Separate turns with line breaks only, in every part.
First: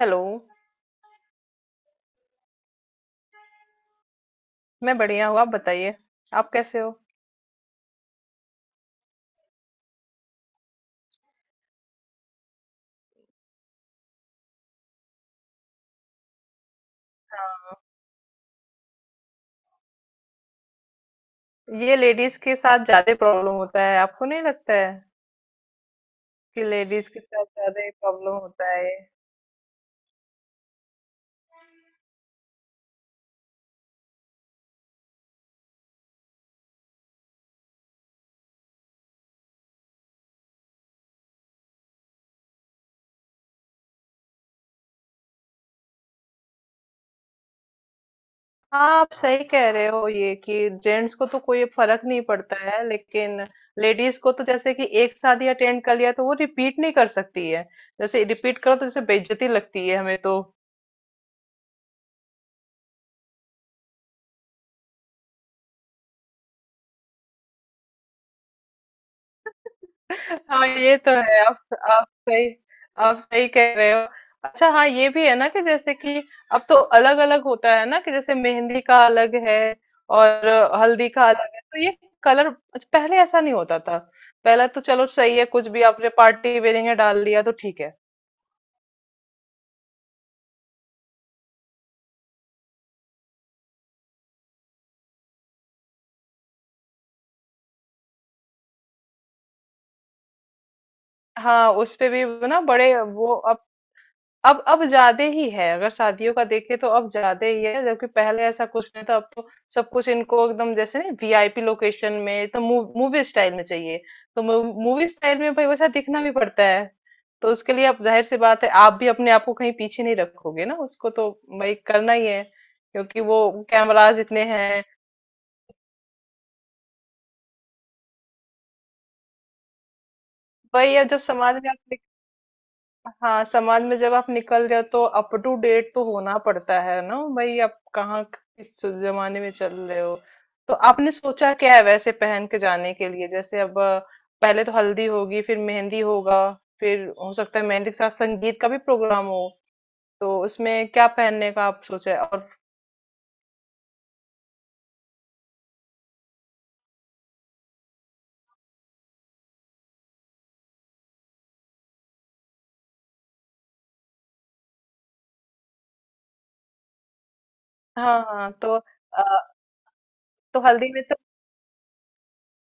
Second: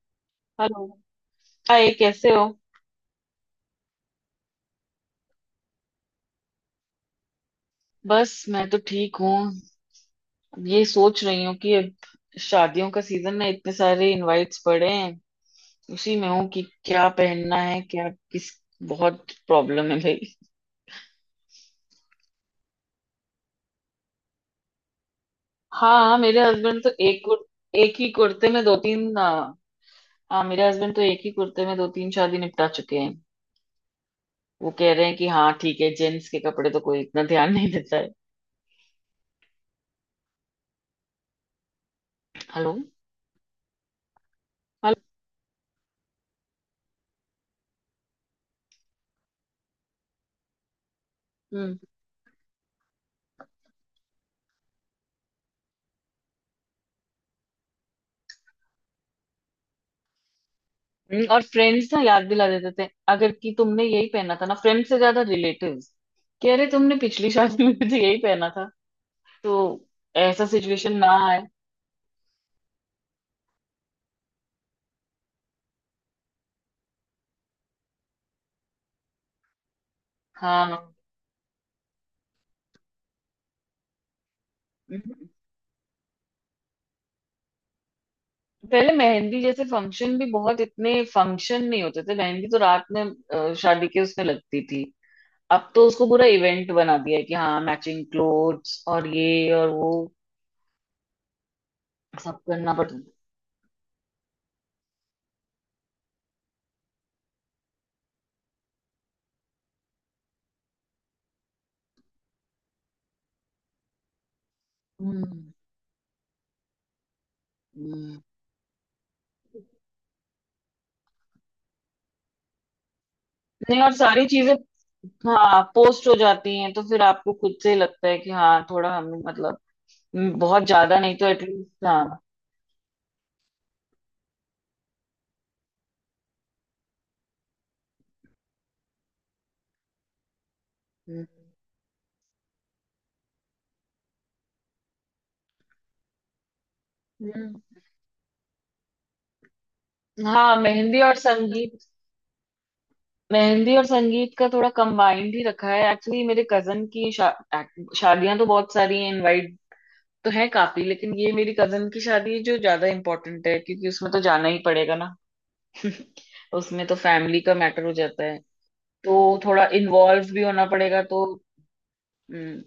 Hello.
Hello. Hi, कैसे हो?
मैं बढ़िया हूँ, आप बताइए। आप कैसे हो?
बस मैं तो ठीक हूँ। अब ये सोच रही हूँ कि अब शादियों का सीजन है, इतने सारे इनवाइट्स पड़े हैं। उसी में हूँ कि क्या पहनना है, क्या किस। बहुत प्रॉब्लम है भाई।
ये लेडीज के साथ ज्यादा प्रॉब्लम होता है, आपको नहीं लगता है
हाँ, हाँ, मेरे
कि
हस्बैंड तो
लेडीज के साथ ज्यादा ही
एक ही
प्रॉब्लम
कुर्ते में
होता
दो
है।
तीन आ, हाँ, मेरे हस्बैंड तो एक ही कुर्ते में दो तीन शादी निपटा चुके हैं। वो कह रहे हैं कि हाँ ठीक है, जेंट्स के कपड़े तो कोई इतना ध्यान नहीं देता है। हेलो? हेलो?
हाँ, आप सही कह रहे हो ये कि जेंट्स को तो कोई
हम्म।
फर्क नहीं पड़ता है, लेकिन लेडीज को तो जैसे कि एक शादी अटेंड कर लिया तो वो रिपीट नहीं कर सकती है। जैसे रिपीट करो तो जैसे बेइज्जती लगती है हमें तो।
और फ्रेंड्स ना याद दिला देते थे, अगर कि तुमने यही पहना था ना। फ्रेंड से ज्यादा रिलेटिव्स कि अरे, तुमने पिछली शादी में भी तो यही पहना था, तो ऐसा
हाँ, ये
सिचुएशन ना
तो है।
आए।
आप सही आप सही कह रहे हो। अच्छा, हाँ, ये भी है ना कि जैसे कि अब तो अलग अलग होता है ना, कि जैसे मेहंदी का अलग है और
हाँ।
हल्दी का अलग है, तो ये कलर। अच्छा, पहले ऐसा नहीं होता था। पहले तो चलो
हम्म।
सही है, कुछ भी आपने पार्टी वेयरिंग में डाल लिया तो ठीक है।
पहले मेहंदी जैसे फंक्शन भी बहुत, इतने फंक्शन नहीं होते थे। मेहंदी तो रात में शादी के उसमें लगती थी। अब तो उसको पूरा इवेंट बना दिया है कि हाँ, मैचिंग क्लोथ्स और ये और वो,
हाँ, उस पे भी
सब
ना
करना
बड़े
पड़ता।
वो। अब ज्यादा ही है। अगर शादियों का देखे तो अब ज्यादा ही है, जबकि पहले ऐसा कुछ नहीं था। अब तो सब कुछ इनको एकदम जैसे नहीं, वीआईपी लोकेशन में तो मूवी स्टाइल में चाहिए। तो मूवी स्टाइल
हम्म,
में भाई वैसा दिखना भी पड़ता है। तो उसके लिए अब
हम्म।
जाहिर सी बात है, आप भी अपने आप को कहीं पीछे नहीं रखोगे ना, उसको तो भाई करना ही है, क्योंकि वो
नहीं, और
कैमराज
सारी
इतने
चीजें।
हैं।
हाँ, पोस्ट हो जाती हैं तो फिर आपको खुद से ही लगता है कि हाँ, थोड़ा हम, मतलब, बहुत
भाई
ज्यादा
अब
नहीं
जब
तो
समाज में आप
एटलीस्ट, हाँ।
हाँ, समाज में जब आप निकल रहे हो तो अप टू डेट तो होना पड़ता है ना भाई, आप कहाँ किस जमाने में चल रहे हो? तो आपने
हम्म,
सोचा क्या है वैसे पहन के जाने के लिए? जैसे अब पहले तो हल्दी होगी, फिर मेहंदी होगा, फिर हो सकता
हम्म।
है मेहंदी के साथ संगीत का भी प्रोग्राम हो। तो
हाँ,
उसमें
मेहंदी
क्या
और
पहनने का
संगीत।
आप सोचा है? और
मेहंदी और संगीत का थोड़ा कंबाइंड ही रखा है एक्चुअली। मेरे कजन की शादियां तो बहुत सारी हैं इनवाइट तो है, काफी, लेकिन ये मेरी कजन की शादी है जो ज्यादा इम्पोर्टेंट है, क्योंकि उसमें तो जाना ही पड़ेगा ना। उसमें तो फैमिली का मैटर हो
हाँ,
जाता है,
हाँ, तो
तो थोड़ा इन्वॉल्व भी
तो
होना
हल्दी
पड़ेगा
में तो।
तो। हम्म।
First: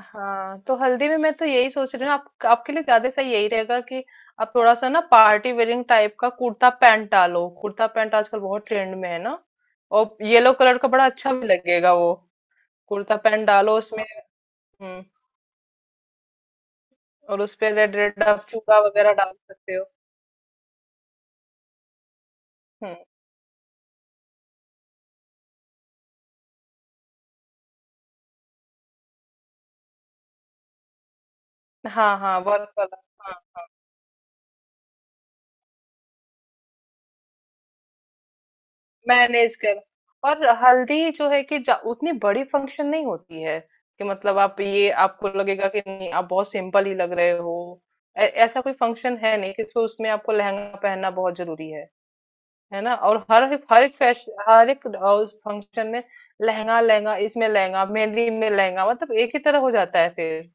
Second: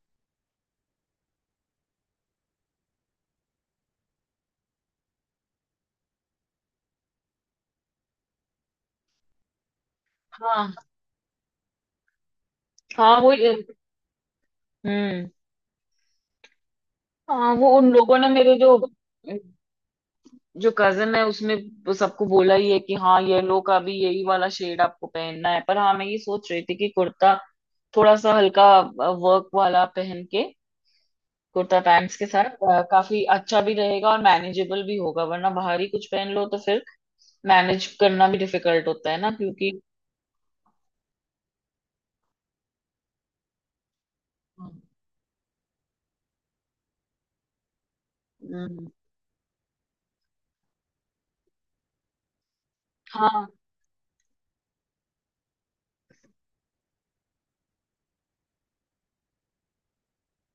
हाँ, तो हल्दी में मैं तो यही सोच रही हूँ, आपके लिए ज्यादा सही यही रहेगा कि आप थोड़ा सा ना पार्टी वेयरिंग टाइप का कुर्ता पैंट डालो। कुर्ता पैंट आजकल बहुत ट्रेंड में है ना। और येलो
हाँ,
कलर का बड़ा अच्छा भी लगेगा वो। कुर्ता
हाँ, वो
पैंट डालो उसमें। हम्म,
हम्म,
और
हाँ,
उस पे
वो उन
रेड
लोगों
रेड
ने
आप
मेरे जो
चूड़ा वगैरह डाल सकते हो।
जो कजन है, उसने वो सबको बोला ही है कि
हम्म,
हाँ, येलो का भी यही वाला शेड आपको पहनना है। पर हाँ, मैं ये सोच रही थी कि कुर्ता थोड़ा सा हल्का वर्क वाला पहन के कुर्ता
हाँ,
पैंट्स के
हाँ,
साथ
वर्क वाला।
काफी
हाँ,
अच्छा
हाँ।
भी रहेगा और मैनेजेबल भी होगा, वरना बाहरी कुछ पहन लो तो फिर मैनेज करना भी डिफिकल्ट होता है ना,
मैनेज
क्योंकि।
कर और हल्दी जो है कि उतनी बड़ी फंक्शन नहीं होती है कि मतलब आप ये, आपको लगेगा कि नहीं, आप बहुत सिंपल ही लग रहे हो। ऐसा कोई
हम्म,
फंक्शन है नहीं कि तो उसमें आपको लहंगा पहनना बहुत जरूरी है ना? और
हाँ,
हर एक फैशन, हर एक उस फंक्शन में लहंगा, लहंगा इसमें, लहंगा मेहंदी में, लहंगा मतलब एक ही तरह हो जाता है फिर।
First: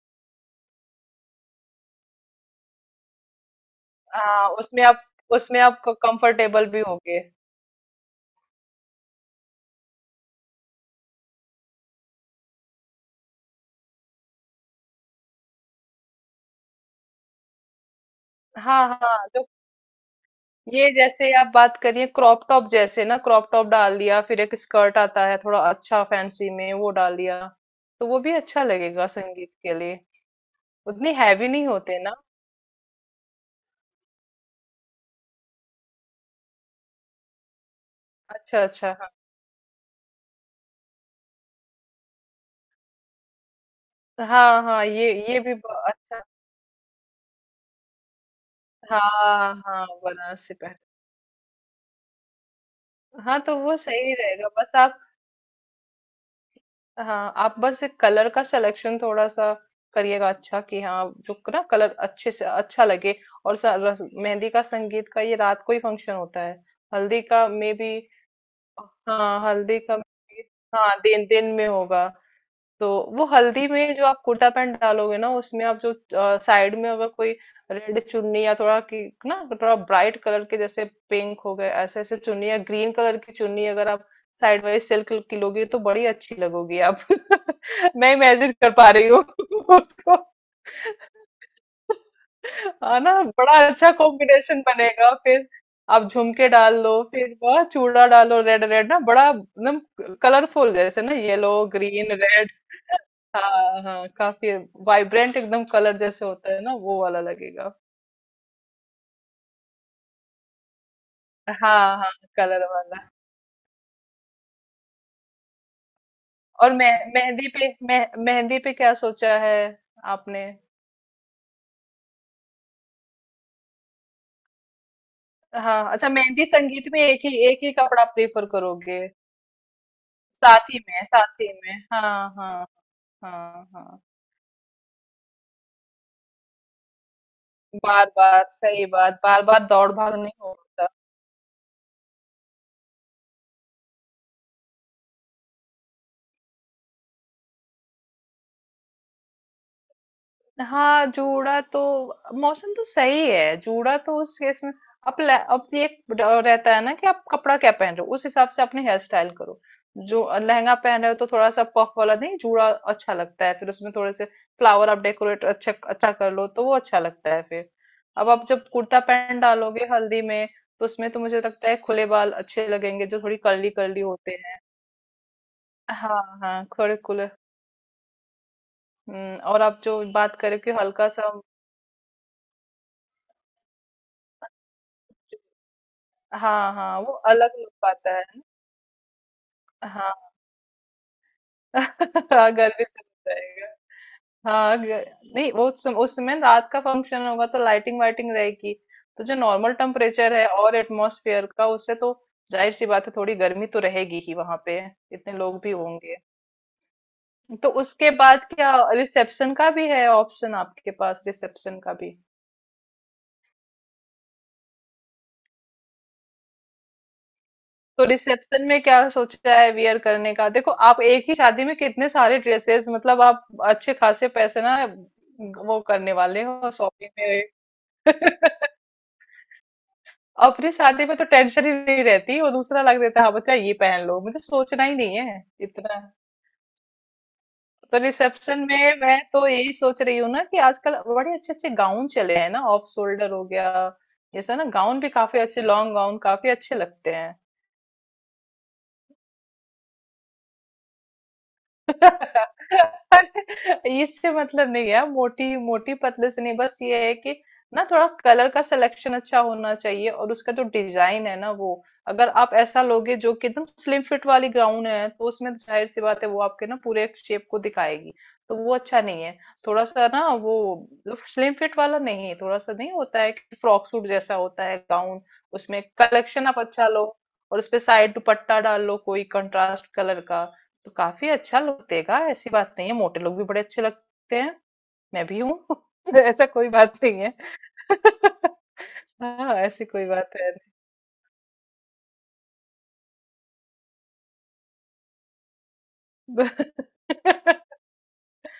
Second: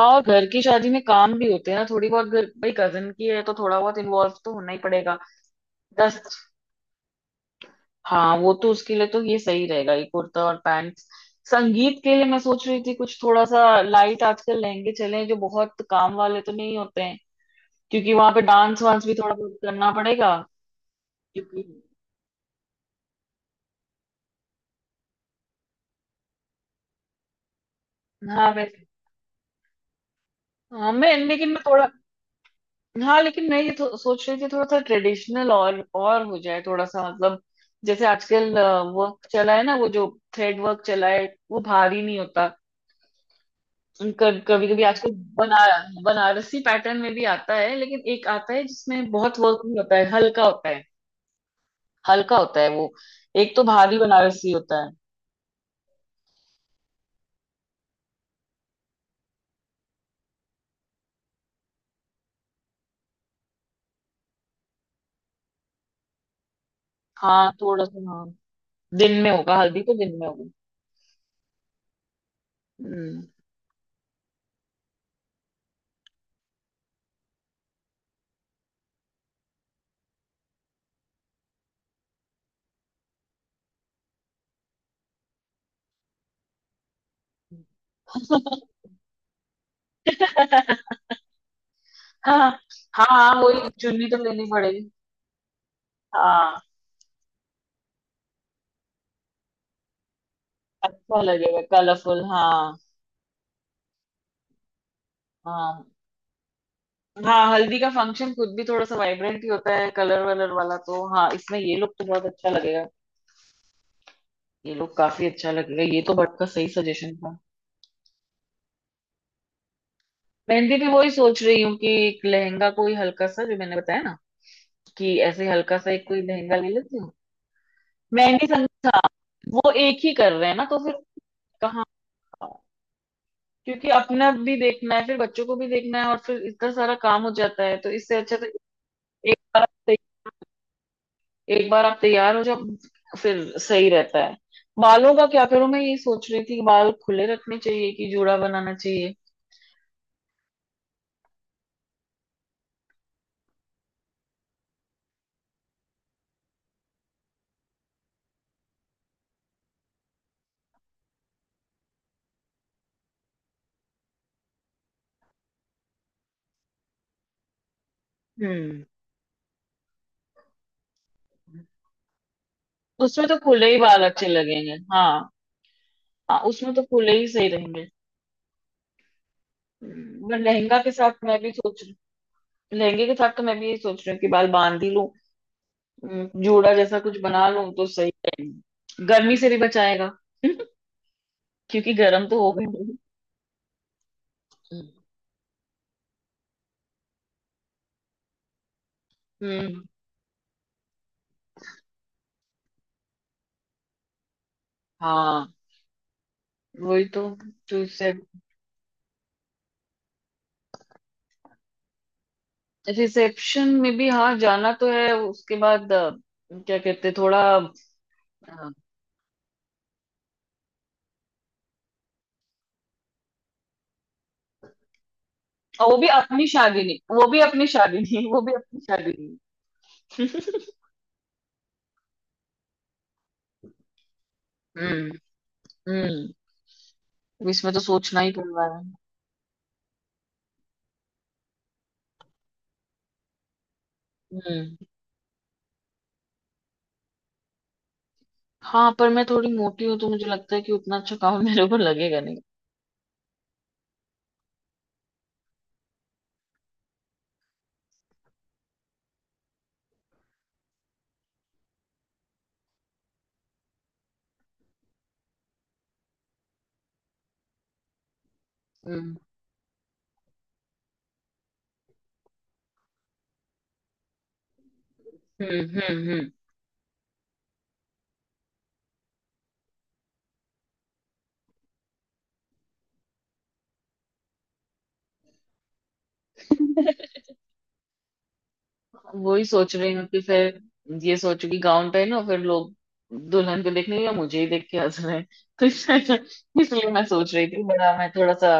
और घर की शादी में काम भी होते हैं ना थोड़ी बहुत। घर भाई कजन की है तो थोड़ा बहुत इन्वॉल्व
हाँ,
तो होना ही
उसमें आप
पड़ेगा।
उसमें आप
10।
कंफर्टेबल भी होगे।
हाँ, वो तो उसके लिए तो ये सही रहेगा, ये कुर्ता और पैंट्स। संगीत के लिए मैं सोच रही थी कुछ थोड़ा सा लाइट। आजकल लहंगे चले जो बहुत काम वाले तो नहीं होते हैं, क्योंकि वहां पे डांस
हाँ,
वांस भी
हाँ,
थोड़ा
जो
बहुत करना पड़ेगा,
ये जैसे आप
क्योंकि।
बात करिए क्रॉप टॉप जैसे ना, क्रॉप टॉप डाल दिया, फिर एक स्कर्ट आता है थोड़ा अच्छा फैंसी में, वो डाल दिया। तो वो भी
हाँ,
अच्छा
वैसे।
लगेगा संगीत के लिए,
हाँ,
उतनी
मैं लेकिन
हैवी
मैं
नहीं
थोड़ा,
होते ना।
हाँ, लेकिन मैं ये सोच रही थी थोड़ा सा ट्रेडिशनल और हो जाए, थोड़ा सा, मतलब, जैसे आजकल
अच्छा, अच्छा, हाँ,
वर्क चला है ना, वो जो थ्रेड वर्क चला है, वो भारी नहीं होता।
हाँ,
कभी कभी
हाँ,
आजकल
ये भी
बना
अच्छा।
बनारसी पैटर्न में भी आता है, लेकिन एक आता है जिसमें बहुत
हाँ,
वर्क नहीं
हाँ,
होता है, हल्का
बनारसी
होता
पहन।
है, हल्का होता है वो।
हाँ,
एक
तो
तो
वो
भारी
सही रहेगा,
बनारसी
बस
होता है।
आप, हाँ, आप बस एक कलर का सिलेक्शन थोड़ा सा करिएगा, अच्छा कि हाँ, जो ना कलर अच्छे से अच्छा लगे। और मेहंदी का संगीत का ये रात को ही फंक्शन होता है। हल्दी का
हाँ,
मे
थोड़ा
भी।
सा, हाँ। दिन में
हाँ,
होगा,
हल्दी
हल्दी तो
का।
दिन में होगी।
हाँ, दिन दिन में होगा। तो वो
हम्म।
हल्दी में जो आप कुर्ता पैंट डालोगे ना, उसमें आप जो साइड में अगर कोई रेड चुन्नी या थोड़ा की ना, थोड़ा ब्राइट कलर के जैसे पिंक हो गए, ऐसे ऐसे चुन्नी, या ग्रीन कलर की चुन्नी अगर आप साइड वाइज सिल्क की लोगी तो बड़ी अच्छी लगोगी आप। मैं इमेजिन कर पा रही हूँ उसको।
हाँ,
हाँ
हाँ।
ना,
हाँ,
बड़ा
वही
अच्छा
चुन्नी तो लेनी
कॉम्बिनेशन
पड़ेगी।
बनेगा फिर। आप झुमके
हाँ,
डाल दो, फिर वह चूड़ा डालो रेड रेड ना, बड़ा एकदम कलरफुल जैसे ना,
अच्छा
येलो,
लगेगा
ग्रीन,
कलरफुल, हाँ।
रेड। हाँ, हाँ, काफी वाइब्रेंट एकदम
हाँ,
कलर जैसे होता है ना, वो वाला
हाँ,
लगेगा।
हल्दी का फंक्शन खुद भी थोड़ा सा वाइब्रेंट ही होता है कलर वलर वाला, तो हाँ, इसमें ये लोग
हाँ,
तो
हाँ,
बहुत अच्छा
कलर
लगेगा।
वाला।
ये लोग काफी अच्छा लगेगा, ये तो बट का सही
और
सजेशन था।
मेहंदी पे, मेहंदी पे क्या सोचा है आपने?
मेहंदी भी वही सोच रही हूँ कि एक लहंगा कोई हल्का सा, जो मैंने बताया ना, कि ऐसे हल्का सा
हाँ,
एक
अच्छा,
कोई
मेहंदी
लहंगा ले
संगीत
लेती
में
हूँ।
एक ही कपड़ा
मेहंदी
प्रेफर
संगीत,
करोगे?
हाँ। वो एक ही कर रहे हैं ना, तो
साथी
फिर
में, साथी में,
कहाँ।
हाँ, हाँ, हाँ,
क्योंकि
हाँ।
अपना भी देखना है, फिर बच्चों को भी देखना है और फिर इतना सारा काम हो जाता है, तो
बार
इससे अच्छा
बार
तो
सही बात,
एक
बार
बार
बार
आप
दौड़
तै-
भाग नहीं होता।
एक बार आप तैयार हो जाओ, फिर सही रहता है। बालों का क्या करूं? मैं ये सोच रही थी कि बाल खुले रखने चाहिए कि जूड़ा बनाना चाहिए।
हाँ, जूड़ा तो। मौसम तो सही है, जूड़ा तो उस केस में। अब ये एक रहता है ना कि आप कपड़ा क्या पहन रहे हो, उस हिसाब से अपने हेयर स्टाइल करो। जो लहंगा पहन रहे हो तो थोड़ा सा पफ वाला नहीं, जूड़ा अच्छा लगता है, फिर उसमें थोड़े से फ्लावर आप डेकोरेट अच्छा अच्छा कर लो तो वो अच्छा लगता है फिर। अब आप जब
हम्म
कुर्ता पैंट डालोगे हल्दी में, तो उसमें तो मुझे लगता है खुले बाल अच्छे लगेंगे, जो
उसमें तो
थोड़ी
खुले
कर्ली
ही
कर्ली
बाल अच्छे
होते हैं।
लगेंगे, हाँ।
हाँ,
हाँ,
हाँ,
उसमें तो
थोड़े
खुले ही
खुले।
सही रहेंगे।
और आप जो बात
पर
करें कि
लहंगा के
हल्का
साथ
सा।
मैं भी सोच रही। लहंगे के साथ तो मैं भी ये सोच रही हूँ कि बाल बांध ही लूं,
हाँ,
जूड़ा जैसा
हाँ, वो
कुछ बना
अलग
लूं
लुक
तो सही
पाता है ना।
रहेंगे, गर्मी से भी बचाएगा।
हाँ,
क्योंकि गर्म तो हो
हाँ,
गए।
गर्मी से बच जाएगा। हाँ, नहीं, वो उस समय रात का फंक्शन होगा तो लाइटिंग वाइटिंग रहेगी। तो जो नॉर्मल
हम्म,
टेम्परेचर है और एटमॉस्फेयर का, उससे तो जाहिर सी बात है थोड़ी गर्मी तो रहेगी ही वहां पे, इतने
हाँ,
लोग भी होंगे।
वही तो।
तो उसके बाद क्या रिसेप्शन का भी है ऑप्शन आपके पास? रिसेप्शन का भी।
रिसेप्शन में भी हाँ, जाना तो है उसके बाद। क्या कहते हैं, थोड़ा,
तो रिसेप्शन
अ,
में क्या सोचा है वियर करने का? देखो, आप एक ही शादी में कितने सारे ड्रेसेस, मतलब आप अच्छे खासे पैसे ना वो
वो भी
करने वाले
अपनी
हो
शादी नहीं,
शॉपिंग
वो भी
में।
अपनी शादी नहीं, वो भी अपनी शादी नहीं।
अपनी शादी में तो टेंशन ही नहीं रहती, वो दूसरा लग देता है, हाँ बच्चा ये पहन लो, मुझे सोचना ही
हम्म,
नहीं है इतना।
हम्म। तो इसमें तो
तो
सोचना ही पड़
रिसेप्शन
रहा है।
में मैं तो यही सोच रही हूँ ना कि आजकल बड़े अच्छे अच्छे गाउन चले हैं ना, ऑफ शोल्डर हो गया जैसा ना,
हम्म।
गाउन भी काफी अच्छे, लॉन्ग गाउन काफी अच्छे लगते हैं।
हाँ, पर मैं थोड़ी मोटी हूँ तो मुझे लगता है कि उतना अच्छा काम मेरे ऊपर लगेगा नहीं।
अरे, इससे मतलब नहीं है मोटी मोटी पतले से, नहीं, बस ये है कि ना थोड़ा कलर का सिलेक्शन अच्छा होना चाहिए और उसका जो डिजाइन है ना वो, अगर आप ऐसा लोगे जो कि एकदम स्लिम फिट वाली गाउन है तो उसमें तो जाहिर सी बात है वो आपके ना पूरे शेप को दिखाएगी। तो वो अच्छा
हम्म,
नहीं है। थोड़ा सा ना वो, स्लिम फिट वाला नहीं, थोड़ा सा नहीं होता है कि फ्रॉक सूट जैसा होता है गाउन।
हम्म,
उसमें
हम्म, हम्म।
कलेक्शन आप अच्छा लो, और उसपे साइड दुपट्टा डाल लो कोई कंट्रास्ट कलर का, तो काफी अच्छा लुक देगा। ऐसी बात नहीं है, मोटे लोग भी बड़े अच्छे लगते हैं। मैं भी हूँ। ऐसा कोई बात नहीं है।
वही
हाँ,
सोच
ऐसी
रही
कोई
हूँ कि
बात है
फिर ये सोचू कि गाउन पहनो, फिर लोग दुल्हन को देखने या मुझे ही देख के हंस रहे हैं, तो इसलिए, मैं
नहीं।
सोच रही थी, बड़ा मैं थोड़ा सा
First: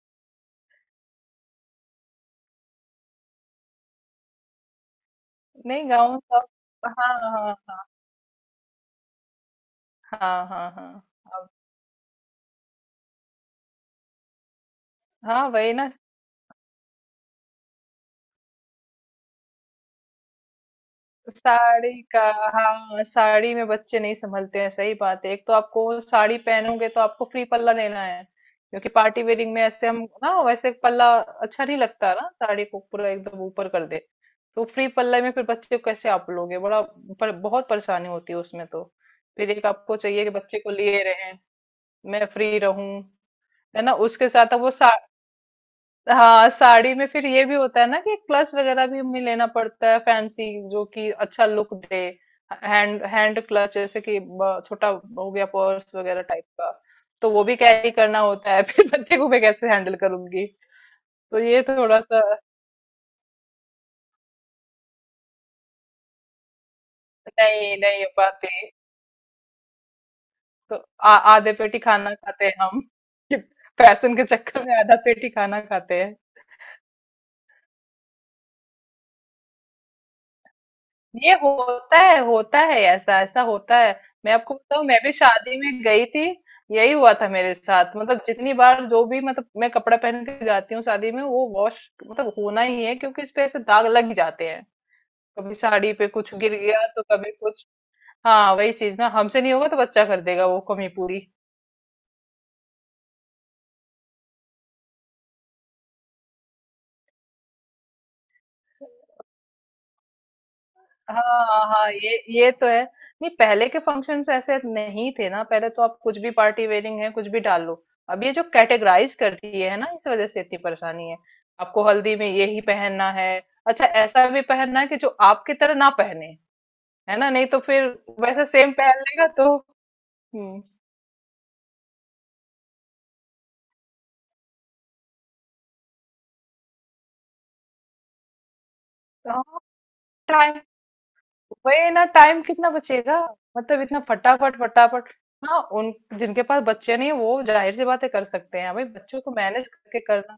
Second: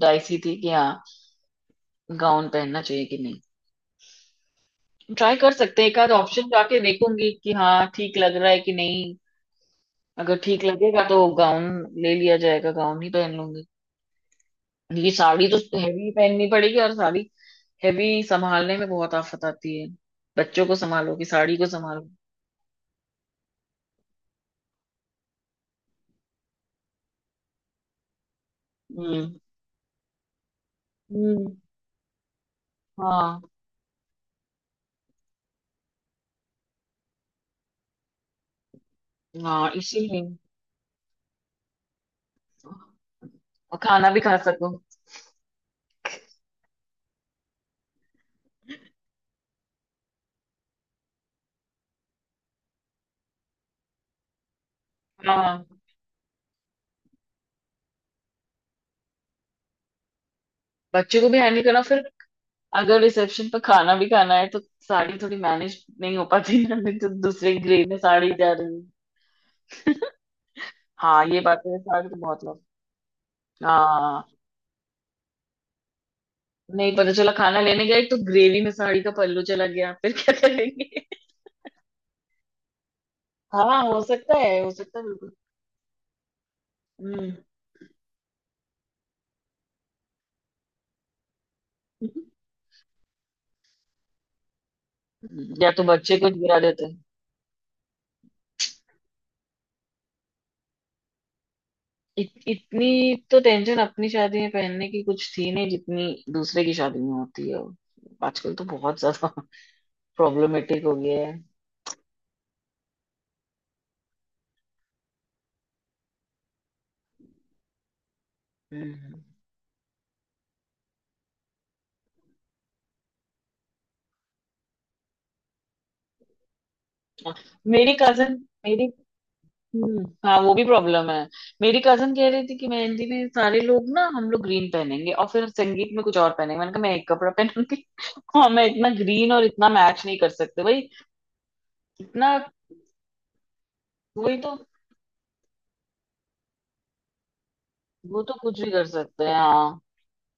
डाइसी थी कि हाँ, गाउन पहनना चाहिए कि नहीं। ट्राई कर सकते हैं
नहीं,
एक आध
गाँव सब।
ऑप्शन, जाके
हाँ,
देखूंगी कि
हाँ,
हाँ ठीक लग रहा है कि नहीं। अगर
हाँ,
ठीक
हाँ, हाँ, हाँ,
लगेगा तो
अब-
गाउन ले लिया जाएगा, गाउन ही पहन लूंगी, क्योंकि साड़ी
हाँ, वही
तो
ना।
हैवी पहननी पड़ेगी, और साड़ी हैवी संभालने में बहुत आफत आती है। बच्चों को संभालो कि साड़ी को
साड़ी
संभालो।
का। हाँ, साड़ी में बच्चे नहीं संभलते हैं, सही बात है। एक तो आपको वो साड़ी पहनोगे तो आपको फ्री पल्ला लेना है, क्योंकि पार्टी
हम्म,
वेयरिंग में ऐसे हम ना वैसे पल्ला
हम्म।
अच्छा नहीं लगता ना, साड़ी को पूरा एकदम
हाँ,
ऊपर कर दे। तो फ्री पल्ला में फिर बच्चे को कैसे आप लोगे? बड़ा बहुत परेशानी होती है उसमें तो। फिर एक
हाँ,
आपको
इसीलिए,
चाहिए कि बच्चे को लिए रहें, मैं फ्री रहूं,
और
है ना,
खाना भी
उसके
खा
साथ अब
सको।
वो। हाँ, साड़ी में फिर ये भी होता है ना कि क्लच वगैरह भी हमें लेना पड़ता है फैंसी, जो कि अच्छा लुक दे, हैंड हैंड क्लच जैसे कि छोटा हो गया
हाँ,
पर्स वगैरह टाइप का। तो वो भी कैरी करना होता है। फिर बच्चे को मैं कैसे हैंडल करूंगी?
बच्चों को भी
तो
हैंडल
ये
करना
थोड़ा
फिर,
सा।
अगर रिसेप्शन पर खाना भी खाना है तो साड़ी थोड़ी मैनेज नहीं हो पाती ना। नहीं तो दूसरे
नहीं,
ग्रेड में
नहीं हो
साड़ी
पाते।
जा रही है।
तो आ,
हाँ, ये
आधे
बात है,
पेटी
साड़ी
खाना
तो बहुत
खाते हैं
लग।
हम। फैशन के
हाँ,
चक्कर में आधा पेटी खाना खाते हैं।
नहीं पता चला खाना लेने गए तो ग्रेवी में साड़ी का पल्लू चला गया, फिर क्या करेंगे।
ये होता है, होता है, ऐसा ऐसा होता
हाँ,
है।
हो
मैं
सकता
आपको
है, हो
बताऊं,
सकता
मैं
है
भी
बिल्कुल।
शादी में गई थी, यही हुआ था
हम्म
मेरे साथ। मतलब जितनी बार जो भी, मतलब मैं कपड़ा पहन के जाती हूँ शादी में, वो वॉश मतलब होना ही है, क्योंकि इस पे ऐसे दाग लग ही जाते हैं। कभी
या तो
साड़ी पे
बच्चे कुछ
कुछ गिर
गिरा देते
गया,
हैं।
तो कभी कुछ, हाँ, वही चीज ना, हमसे नहीं होगा तो बच्चा कर देगा वो कमी पूरी।
इतनी तो टेंशन अपनी शादी में पहनने की कुछ थी नहीं जितनी दूसरे की शादी में होती है। आजकल तो बहुत ज्यादा प्रॉब्लमेटिक हो गया है।
हाँ, हाँ, ये तो है। नहीं, पहले के फंक्शंस ऐसे नहीं थे ना। पहले तो आप कुछ भी पार्टी वेयरिंग है, कुछ भी डाल लो। अब ये जो कैटेगराइज
हम्म।
कर दिए है ना, इस वजह से इतनी परेशानी है। आपको हल्दी में यही पहनना है। अच्छा, ऐसा भी पहनना है कि जो आपकी तरह ना पहने, है ना? नहीं तो फिर
मेरी कजन
वैसे सेम
मेरी
पहन लेगा तो।
हम्म, हाँ, वो
हम्म,
भी प्रॉब्लम है। मेरी कजन कह रही थी कि मेहंदी में सारे लोग ना, हम लोग ग्रीन पहनेंगे, और फिर संगीत में कुछ और पहनेंगे। मैंने कहा मैं एक कपड़ा पहनूंगी। हाँ, मैं इतना
तो
ग्रीन और
हाँ,
इतना मैच नहीं कर
टाइम,
सकते भाई।
वही ना,
इतना।
टाइम कितना बचेगा? मतलब इतना
वही तो।
फटाफट फटाफट। हाँ, उन जिनके पास बच्चे नहीं वो जाहिर सी बातें
वो
कर
तो
सकते
कुछ भी
हैं। भाई
कर
बच्चों
सकते
को
हैं,
मैनेज
हाँ।
करके करना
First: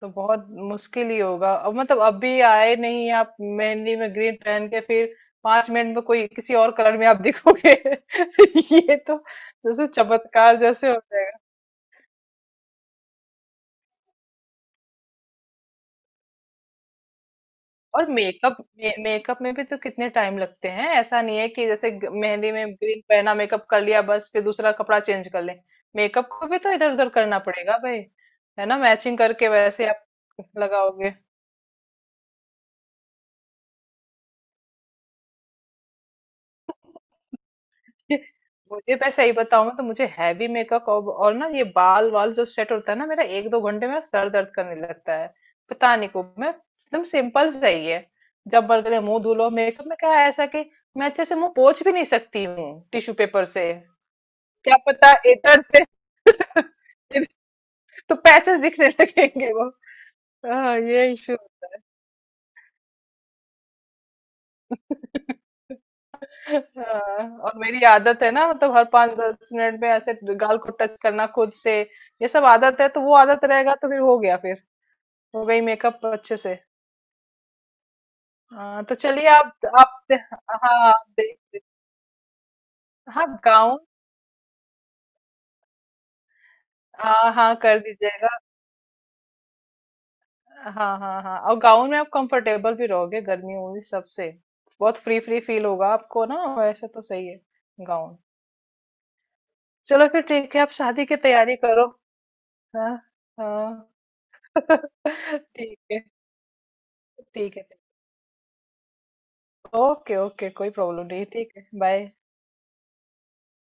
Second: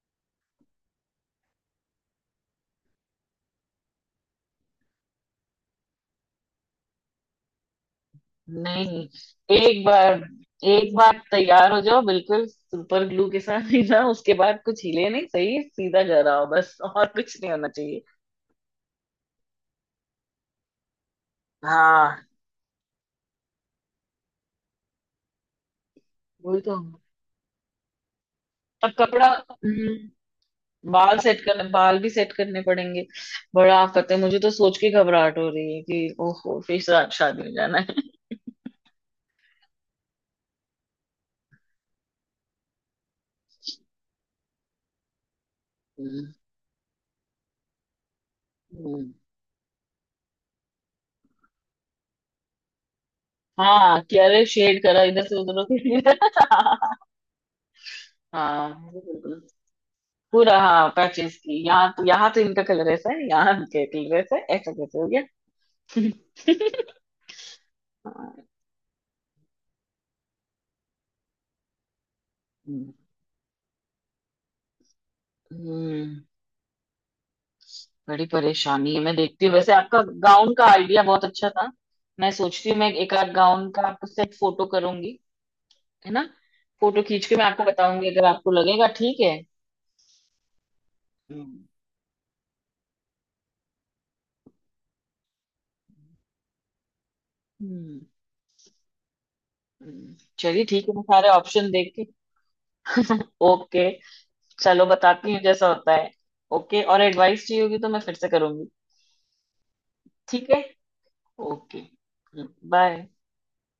तो बहुत मुश्किल ही होगा। अब मतलब अभी आए नहीं आप मेहंदी में ग्रीन पहन के, फिर 5 मिनट में कोई किसी और कलर में आप दिखोगे। ये
नहीं,
तो
एक
जैसे
बार,
चमत्कार जैसे
एक
हो
बार
जाएगा।
तैयार हो जाओ बिल्कुल सुपर ग्लू के साथ, सीधा, उसके बाद कुछ हिले नहीं, सही सीधा जा रहा हो बस, और कुछ नहीं होना चाहिए।
और मेकअप में भी तो कितने टाइम लगते हैं? ऐसा नहीं है कि जैसे
हाँ,
मेहंदी में ग्रीन पहना, मेकअप कर लिया बस, फिर दूसरा कपड़ा चेंज कर लें। मेकअप को भी
वही
तो
तो।
इधर उधर करना पड़ेगा भाई, है ना,
अब
मैचिंग
कपड़ा।
करके वैसे आप
हम्म।
लगाओगे।
बाल भी सेट करने पड़ेंगे। बड़ा आफत है, मुझे तो सोच के घबराहट हो रही है कि ओहो, फिर शादी में जाना है।
मुझे, मैं सही बताऊं तो मुझे हैवी मेकअप और ना, ये बाल वाल जो सेट होता है ना मेरा, एक दो घंटे में सर दर्द करने लगता है। पता नहीं को,
हम्म,
मैं एकदम सिंपल चाहिए। जब बन गए
हम्म।
मुंह धुलो, मेकअप में क्या है ऐसा कि मैं अच्छे से मुंह पोंछ भी नहीं सकती हूँ टिश्यू पेपर से।
हाँ कि अरे,
क्या
शेड करा
पता
इधर से उधर
इधर से।
होके।
तो पैसेज दिखने
हाँ, बिल्कुल।
लगेंगे वो।
पूरा
हाँ,
हाँ,
ये इशू।
पैचेस की, यहाँ तो, यहाँ तो इनका कलर ऐसा है, यहाँ इनका कलर ऐसा है, ऐसा कैसे हो गया।
हाँ, और मेरी आदत है
हाँ।
ना, मतलब हर पाँच दस मिनट में ऐसे गाल को टच करना खुद से। ये सब आदत है, तो वो आदत रहेगा तो फिर हो गया फिर, हो गई मेकअप
हम्म
अच्छे से।
बड़ी
हाँ,
परेशानी
तो
है। मैं
चलिए।
देखती हूँ
आप
वैसे, आपका
आप
गाउन का
हाँ,
आइडिया
आप
बहुत
देख
अच्छा था। मैं सोचती हूँ मैं एक
हाँ,
आध गाउन
गाउन।
का आपको सेट फोटो करूंगी, है ना? फोटो खींच
हाँ,
के मैं
हाँ,
आपको
कर
बताऊंगी, अगर
दीजिएगा।
आपको लगेगा ठीक है।
हाँ, हाँ, हाँ, और
हम्म।
गाउन में आप कंफर्टेबल भी रहोगे, गर्मी उर्मी सबसे बहुत फ्री फ्री फील होगा आपको ना, वैसे तो सही है
हम्म,
गाउन। चलो फिर ठीक है,
चलिए
आप
ठीक है, मैं
शादी की
सारे
तैयारी
ऑप्शन
करो।
देख के।
हाँ,
ओके,
हाँ।
चलो बताती हूँ जैसा
ठीक
होता
है।
है। ओके, और एडवाइस
ठीक
चाहिए
है,
होगी तो मैं फिर से करूंगी।
ओके,
ठीक
ओके,
है।
कोई प्रॉब्लम नहीं है। ठीक है,
ओके।
बाय।
बाय।